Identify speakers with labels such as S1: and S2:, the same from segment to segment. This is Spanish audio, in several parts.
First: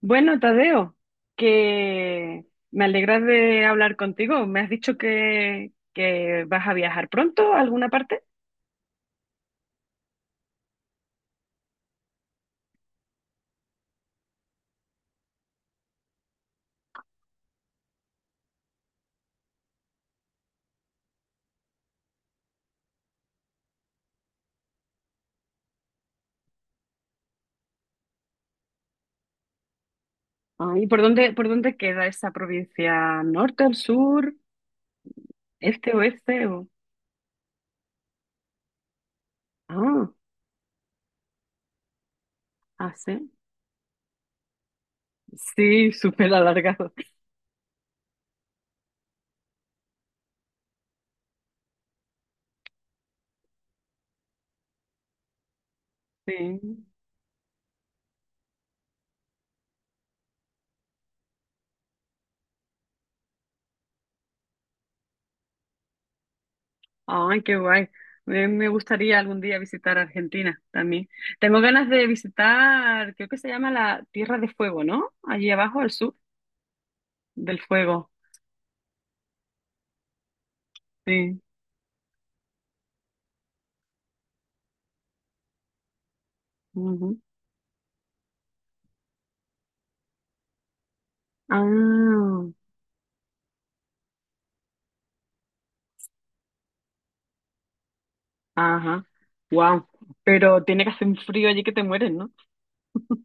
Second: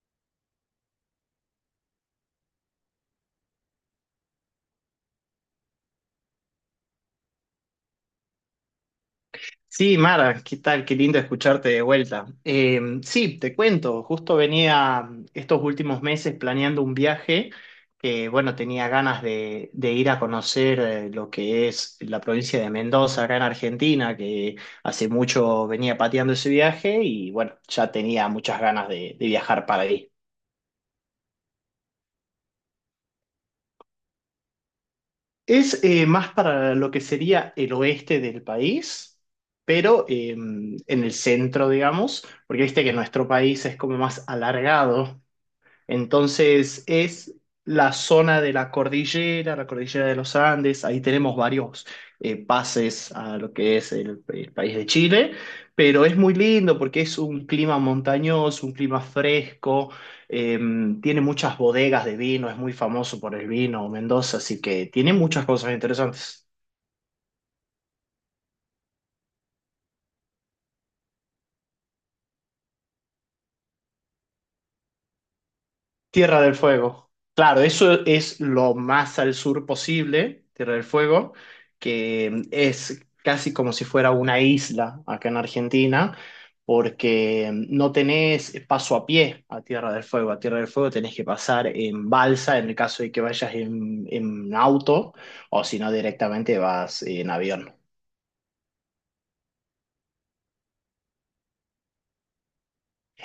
S1: Bueno, Tadeo, que me alegra de hablar contigo. ¿Me has dicho que vas a viajar pronto a alguna parte?
S2: Sí, Mara, ¿qué tal? Qué lindo escucharte de vuelta. Sí, te cuento, justo venía estos últimos meses planeando un viaje que, bueno, tenía ganas de ir a conocer lo que es la provincia de Mendoza, acá en Argentina, que hace mucho venía pateando ese viaje y, bueno, ya tenía muchas ganas de viajar para ahí.
S1: Ah, ¿y por dónde queda esa provincia? ¿Norte, al sur,
S2: Es
S1: este,
S2: más
S1: oeste? O...
S2: para lo que sería el oeste del país, pero
S1: Ah,
S2: en el centro, digamos, porque viste que
S1: ah,
S2: nuestro
S1: sí.
S2: país es como más alargado,
S1: Sí, súper
S2: entonces
S1: alargado.
S2: es la zona de la cordillera de los Andes. Ahí tenemos varios pases a lo que es el país de Chile, pero es muy lindo
S1: Sí.
S2: porque es un clima montañoso, un clima fresco, eh, tiene muchas bodegas de vino, es muy famoso por el vino Mendoza, así que tiene muchas cosas interesantes.
S1: Ay, qué guay. Me gustaría algún día visitar Argentina también. Tengo ganas de visitar, creo que se llama la Tierra de Fuego, ¿no? Allí abajo, al sur
S2: Tierra del Fuego.
S1: del
S2: Claro, eso
S1: fuego.
S2: es lo más al sur posible, Tierra del Fuego,
S1: Sí.
S2: que es casi como si fuera una isla acá en Argentina,
S1: Ujú.
S2: porque no tenés paso a pie a Tierra del Fuego. A Tierra del Fuego tenés que pasar en
S1: Ah,
S2: balsa en el caso de que vayas en auto, o si no directamente vas en avión.
S1: ajá. Wow. Pero tiene que hacer un frío allí que te mueres, ¿no?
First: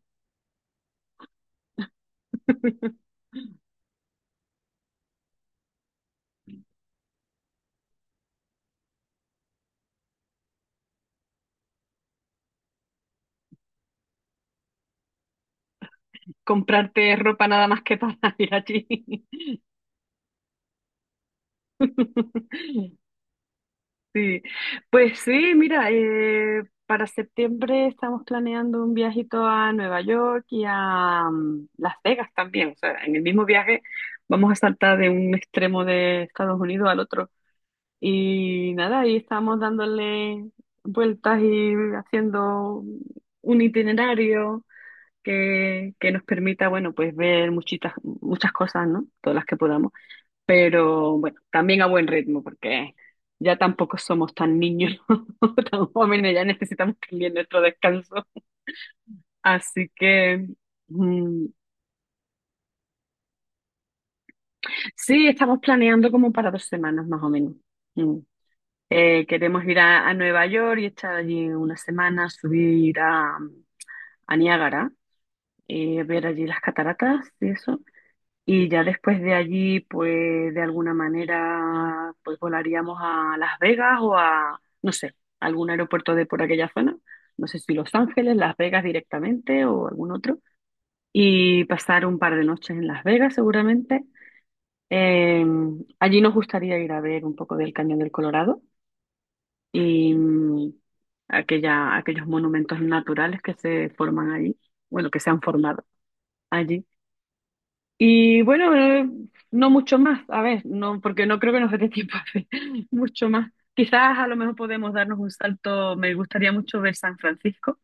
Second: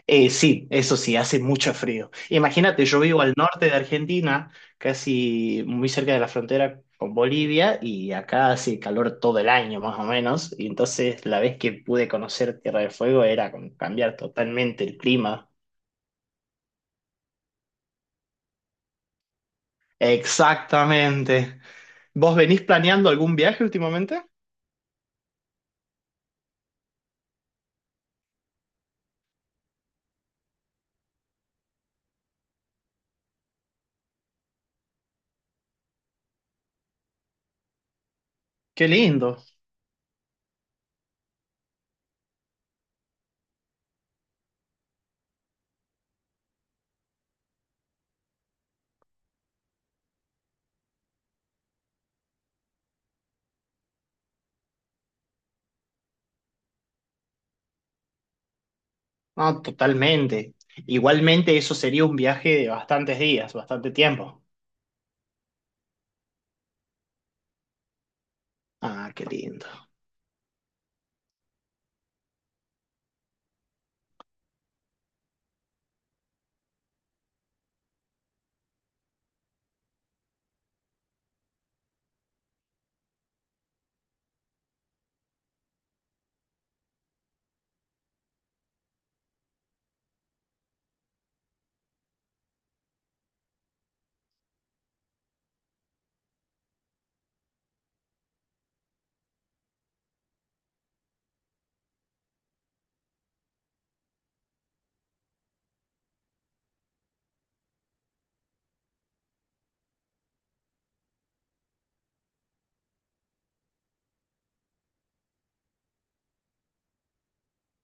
S2: Sí, eso sí, hace mucho frío. Imagínate, yo vivo al norte de Argentina, casi muy cerca de la frontera con Bolivia, y acá hace calor todo el año más o menos, y entonces la vez que pude conocer Tierra del Fuego era como cambiar totalmente el clima.
S1: Comprarte ropa nada más que para ir allí.
S2: Exactamente. ¿Vos venís planeando algún viaje últimamente?
S1: Sí. Pues sí, mira, para septiembre estamos planeando un viajito a Nueva York y a Las Vegas también. O sea, en el mismo viaje vamos a saltar de un extremo de Estados Unidos al otro. Y
S2: Qué
S1: nada, ahí
S2: lindo.
S1: estamos dándole vueltas y haciendo un itinerario que nos permita, bueno, pues ver muchitas, muchas cosas, ¿no? Todas las que podamos. Pero bueno, también a buen ritmo, porque ya tampoco somos tan niños, tan jóvenes, ya necesitamos también nuestro descanso.
S2: No,
S1: Así que
S2: totalmente.
S1: mm,
S2: Igualmente eso sería un viaje de bastantes días, bastante tiempo.
S1: sí, estamos planeando como para 2 semanas más o menos. Mm.
S2: Ah,
S1: Eh,
S2: qué
S1: queremos
S2: lindo.
S1: ir a, a Nueva York y estar allí 1 semana, subir a Niágara, ver allí las cataratas y eso. Y ya después de allí, pues de alguna manera, pues volaríamos a Las Vegas o a, no sé, algún aeropuerto de por aquella zona. No sé si Los Ángeles, Las Vegas directamente o algún otro. Y pasar un par de noches en Las Vegas seguramente. Eh, Allí nos gustaría ir a ver un poco del Cañón del Colorado y aquella, aquellos monumentos naturales que se forman allí, bueno, que se han formado allí. Y bueno, no mucho más, a ver, no, porque no creo que nos dé tiempo a hacer mucho más. Quizás a lo mejor podemos darnos un salto, me gustaría mucho ver San Francisco,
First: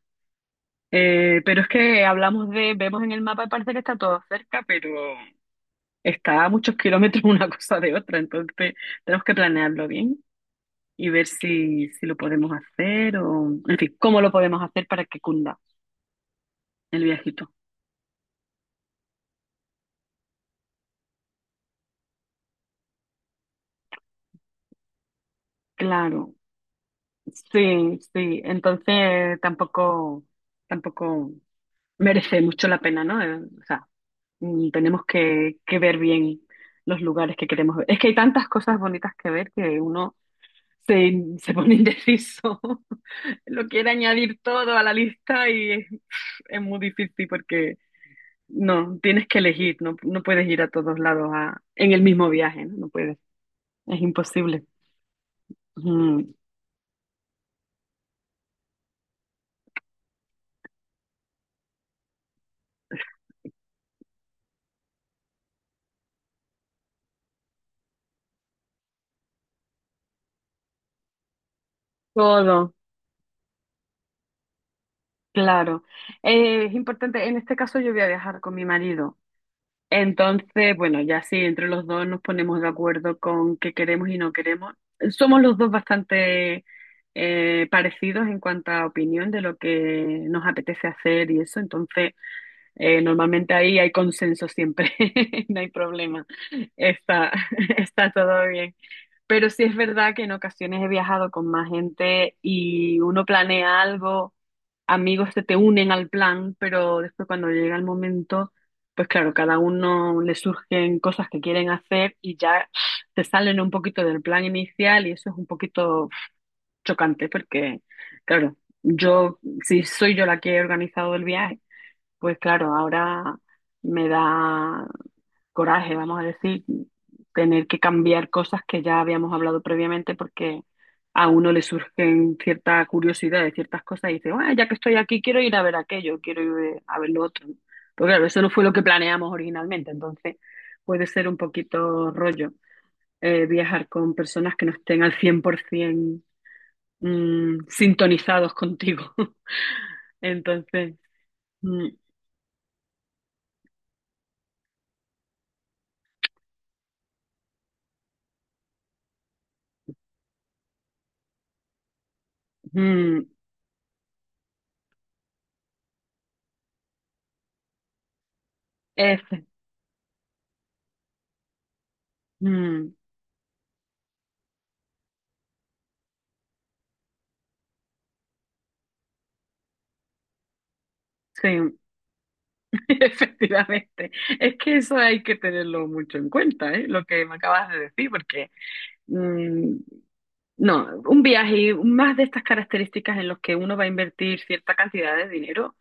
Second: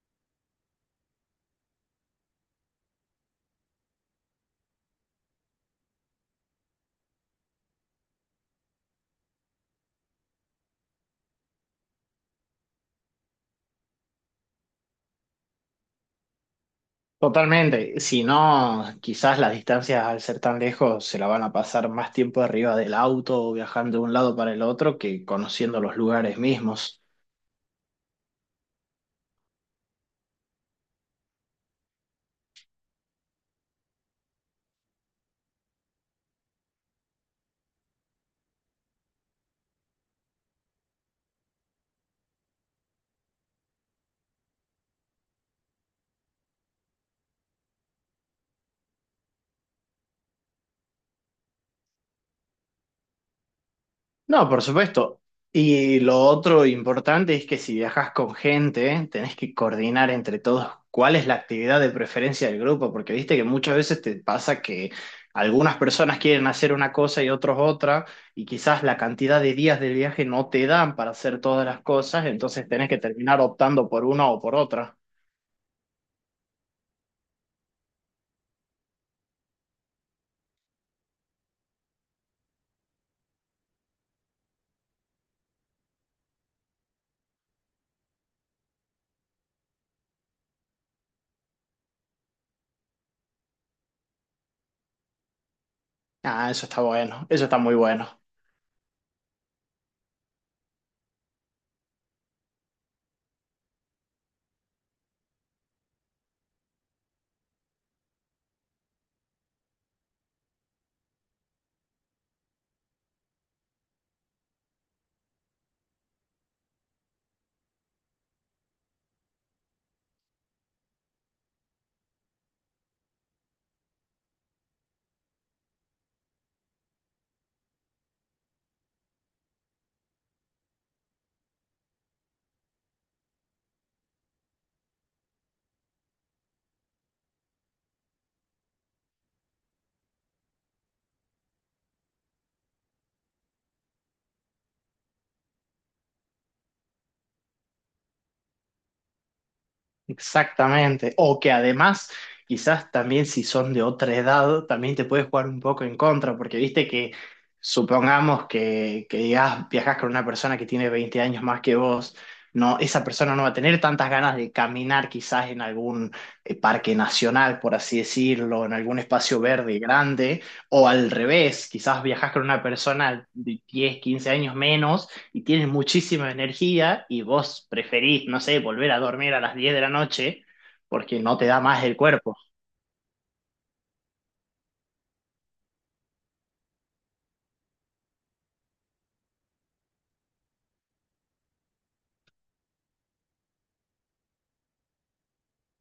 S1: pero es que hablamos de, vemos en el mapa y parece que está todo cerca, pero está a muchos kilómetros una cosa de otra, entonces tenemos que planearlo bien. Y ver si, si lo podemos hacer o, en fin, cómo lo podemos hacer para que cunda el viajito.
S2: Totalmente. Si no, quizás las distancias al ser tan lejos se la van a pasar más tiempo arriba del auto o viajando de un lado para el otro que conociendo los
S1: Claro,
S2: lugares mismos.
S1: sí, sí. Entonces tampoco merece mucho la pena, ¿no? O sea, tenemos que ver bien los lugares que queremos ver. Es que hay tantas cosas bonitas que ver que uno se, se pone indeciso. Lo quiere añadir todo a la lista y es muy difícil porque no, tienes que elegir, no puedes ir a todos lados a- en el mismo viaje, ¿no? No puedes, es
S2: No, por
S1: imposible.
S2: supuesto. Y lo
S1: Mm,
S2: otro importante es que si viajas con gente, tenés que coordinar entre todos cuál es la actividad de preferencia del grupo, porque viste que muchas veces te pasa que algunas personas quieren hacer una cosa y otros otra, y quizás la cantidad de días del viaje no te dan para hacer todas las cosas, entonces
S1: Todo,
S2: tenés que terminar optando por una o por otra.
S1: claro. Es importante, en este caso yo voy a viajar con mi marido. Entonces, bueno, ya sí, entre los dos nos ponemos de acuerdo con qué queremos y no queremos. Somos los dos bastante parecidos en cuanto a opinión de lo que nos apetece hacer y eso, entonces normalmente ahí hay consenso siempre, no hay problema,
S2: Ah, eso está bueno,
S1: está,
S2: eso está muy bueno.
S1: está todo bien. Pero sí es verdad que en ocasiones he viajado con más gente y uno planea algo, amigos se te unen al plan, pero después cuando llega el momento, pues claro, cada uno le surgen cosas que quieren hacer y ya se salen un poquito del plan inicial y eso es un poquito chocante porque, claro, yo, si soy yo la que he organizado el viaje, pues claro, ahora me da coraje, vamos a decir, tener que cambiar cosas que ya habíamos hablado previamente porque a uno le surgen cierta curiosidad de ciertas cosas y dice, bueno, ya que estoy aquí quiero ir a ver aquello, quiero ir a ver lo otro. Pero claro, eso no fue lo que planeamos originalmente, entonces puede ser un poquito rollo viajar con personas que no estén al 100% sintonizados contigo. Entonces...
S2: Exactamente. O que
S1: mm,
S2: además, quizás también si son de otra edad, también te puedes jugar un poco en contra, porque viste que supongamos que digas, viajas con una persona que tiene 20 años más que vos. No, esa
S1: mm,
S2: persona no va a tener tantas ganas de caminar quizás en algún parque nacional, por así decirlo, en algún
S1: es
S2: espacio verde grande, o al revés, quizás viajas con una
S1: Mm,
S2: persona de 10, 15 años menos y tienes muchísima energía y vos preferís, no sé, volver a dormir a las 10 de la noche porque no te
S1: sí,
S2: da más el cuerpo.
S1: efectivamente. Es que eso hay que tenerlo mucho en cuenta, ¿eh? Lo que me acabas de decir, porque mm, no, un viaje y más de estas características en los que uno va a invertir cierta cantidad de dinero,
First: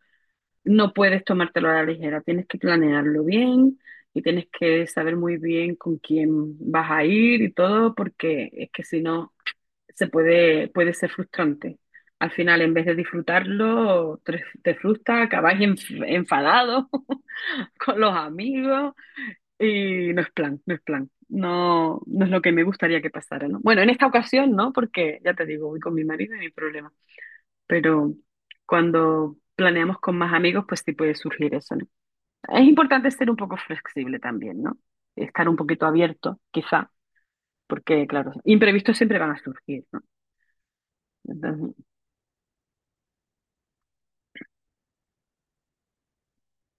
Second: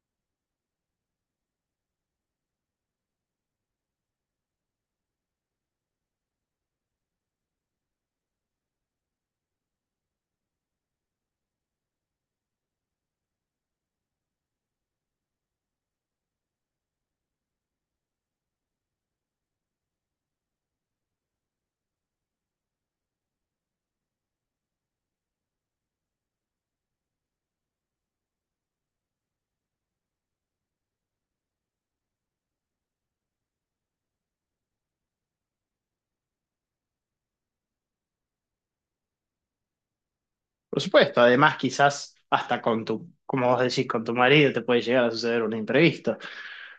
S1: no puedes tomártelo a la ligera. Tienes que planearlo bien y tienes que saber muy bien con quién vas a ir y todo, porque es que si no puede ser frustrante. Al final, en vez de disfrutarlo, te frustra, acabas enfadado con los amigos y no es plan, no es plan. No, no es lo que me gustaría que pasara, ¿no? Bueno, en esta ocasión no, porque ya te digo, voy con mi marido y mi problema. Pero cuando planeamos con más amigos, pues sí puede surgir eso, ¿no? Es importante ser un poco flexible también, ¿no? Estar un poquito abierto, quizá, porque, claro, imprevistos siempre van a surgir, ¿no?
S2: Por supuesto, además
S1: Entonces,
S2: quizás hasta con tu, como vos decís, con tu marido te puede llegar a suceder un imprevisto,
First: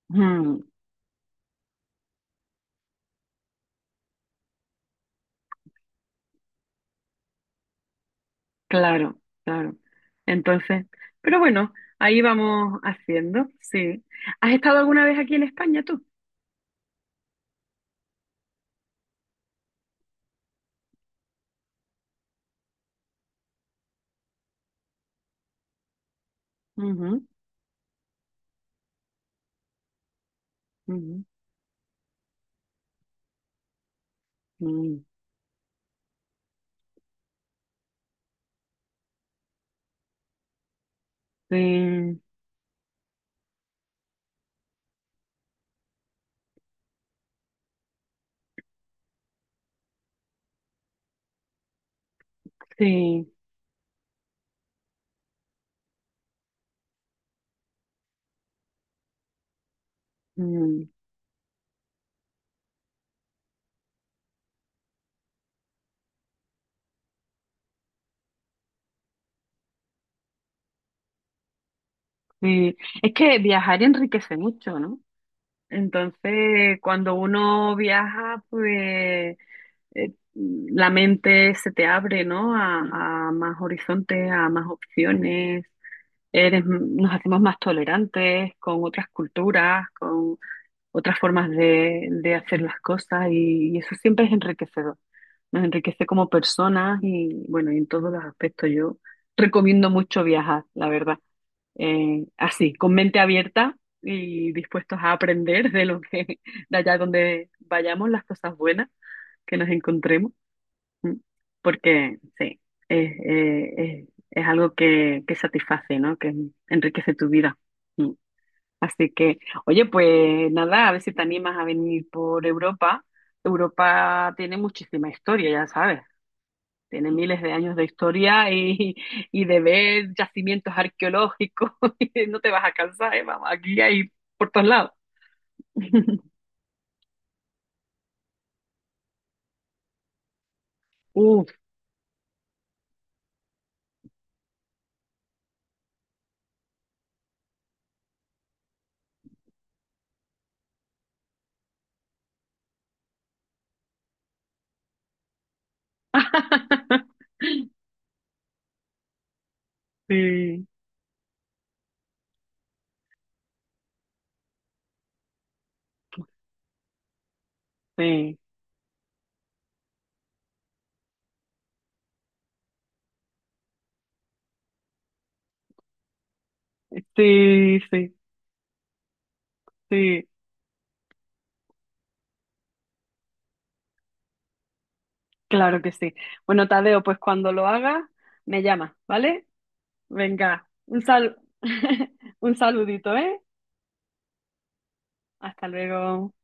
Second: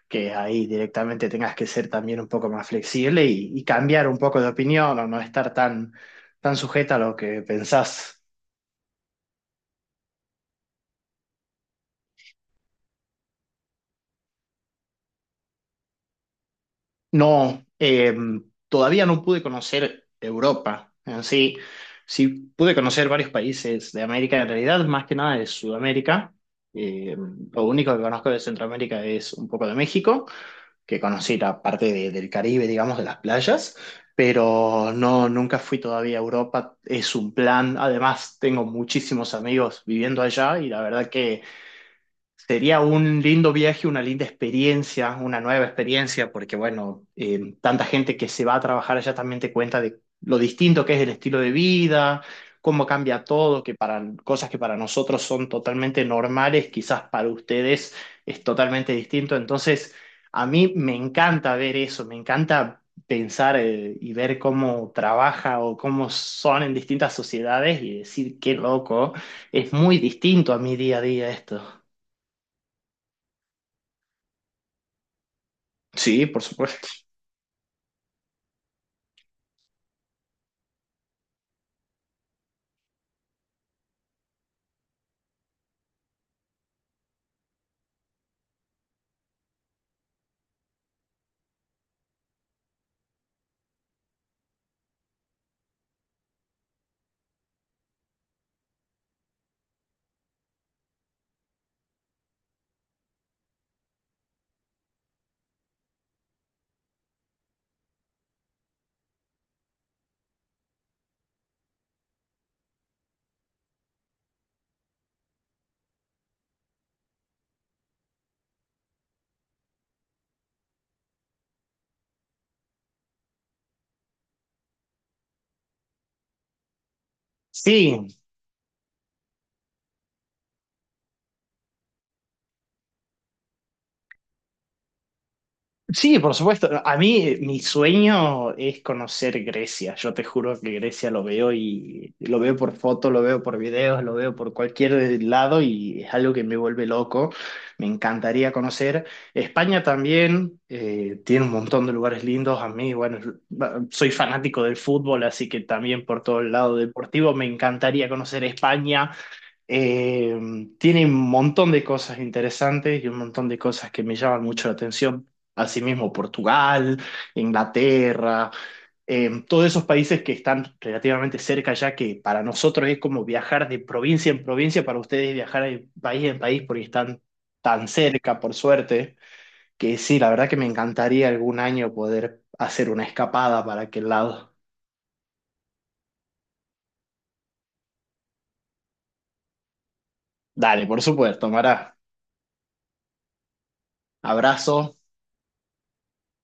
S2: que
S1: mm,
S2: ahí directamente tengas que ser también un poco más flexible y cambiar un poco de opinión o no estar tan, tan sujeta a lo que pensás.
S1: claro, claro. Entonces, pero bueno, ahí vamos haciendo, sí. ¿Has estado alguna vez aquí en España tú?
S2: No, todavía no pude conocer Europa en sí. Sí pude conocer varios países de América, en realidad, más que nada de Sudamérica. Eh,
S1: Ujú,
S2: lo único que conozco de Centroamérica es un poco de México, que
S1: ujú,
S2: conocí la parte del Caribe, digamos, de las playas, pero
S1: mm.
S2: no, nunca fui todavía a Europa. Es un plan. Además, tengo muchísimos amigos viviendo allá y la verdad que
S1: Sí,
S2: sería un lindo viaje, una linda experiencia, una nueva experiencia, porque bueno, tanta gente que se va a trabajar allá también te cuenta de lo distinto que es el estilo de vida, cómo cambia
S1: sí,
S2: todo, que para cosas que para nosotros son totalmente normales, quizás para ustedes es totalmente distinto. Entonces, a mí
S1: mm,
S2: me encanta ver eso, me encanta pensar, y ver cómo trabaja o cómo son en distintas sociedades y decir, qué loco, es muy distinto a mi día a día esto.
S1: sí. Es que viajar enriquece mucho, ¿no?
S2: Sí, por
S1: Entonces,
S2: supuesto.
S1: cuando uno viaja, pues la mente se te abre, ¿no? A más horizontes, a más opciones. Eres, nos hacemos más tolerantes con otras culturas, con otras formas de hacer las cosas y eso siempre es enriquecedor. Nos enriquece como personas y bueno, y en todos los aspectos yo recomiendo mucho viajar, la verdad. Así, con mente abierta y dispuestos a aprender de lo que, de allá donde vayamos, las cosas buenas que nos encontremos, ¿m? Porque sí, es algo que satisface, ¿no? Que enriquece tu vida. Así que, oye, pues nada, a ver si te animas a venir por Europa. Europa tiene muchísima historia, ya sabes. Tiene miles de años de
S2: Sí,
S1: historia y, y de ver yacimientos arqueológicos. y no te vas a cansar, ¿eh? Vamos, aquí hay por todos lados.
S2: sí, por supuesto. A mí, mi sueño es conocer Grecia. Yo te juro que Grecia lo
S1: Uf.
S2: veo y lo veo por fotos, lo veo por videos, lo veo por cualquier lado y es algo que me vuelve loco. Me encantaría conocer. España también tiene un montón de lugares lindos. A mí, bueno, soy fanático del fútbol, así que también por todo el lado deportivo me encantaría conocer España. Eh,
S1: Sí,
S2: Tiene un montón de cosas interesantes y un montón de cosas que me llaman mucho la atención. Asimismo, Portugal,
S1: sí,
S2: Inglaterra, todos esos países que están relativamente cerca ya, que para nosotros es como viajar de provincia en provincia, para ustedes es viajar de país en país porque están
S1: sí,
S2: tan
S1: sí,
S2: cerca, por suerte, que sí,
S1: sí,
S2: la verdad que me encantaría algún año poder hacer una escapada para aquel lado.
S1: claro que sí. Bueno, Tadeo, pues cuando lo hagas, me llamas, ¿vale? Venga,
S2: Dale, por
S1: un sal...
S2: supuesto, Mara.
S1: un saludito, ¿eh?
S2: Abrazo.
S1: Hasta luego.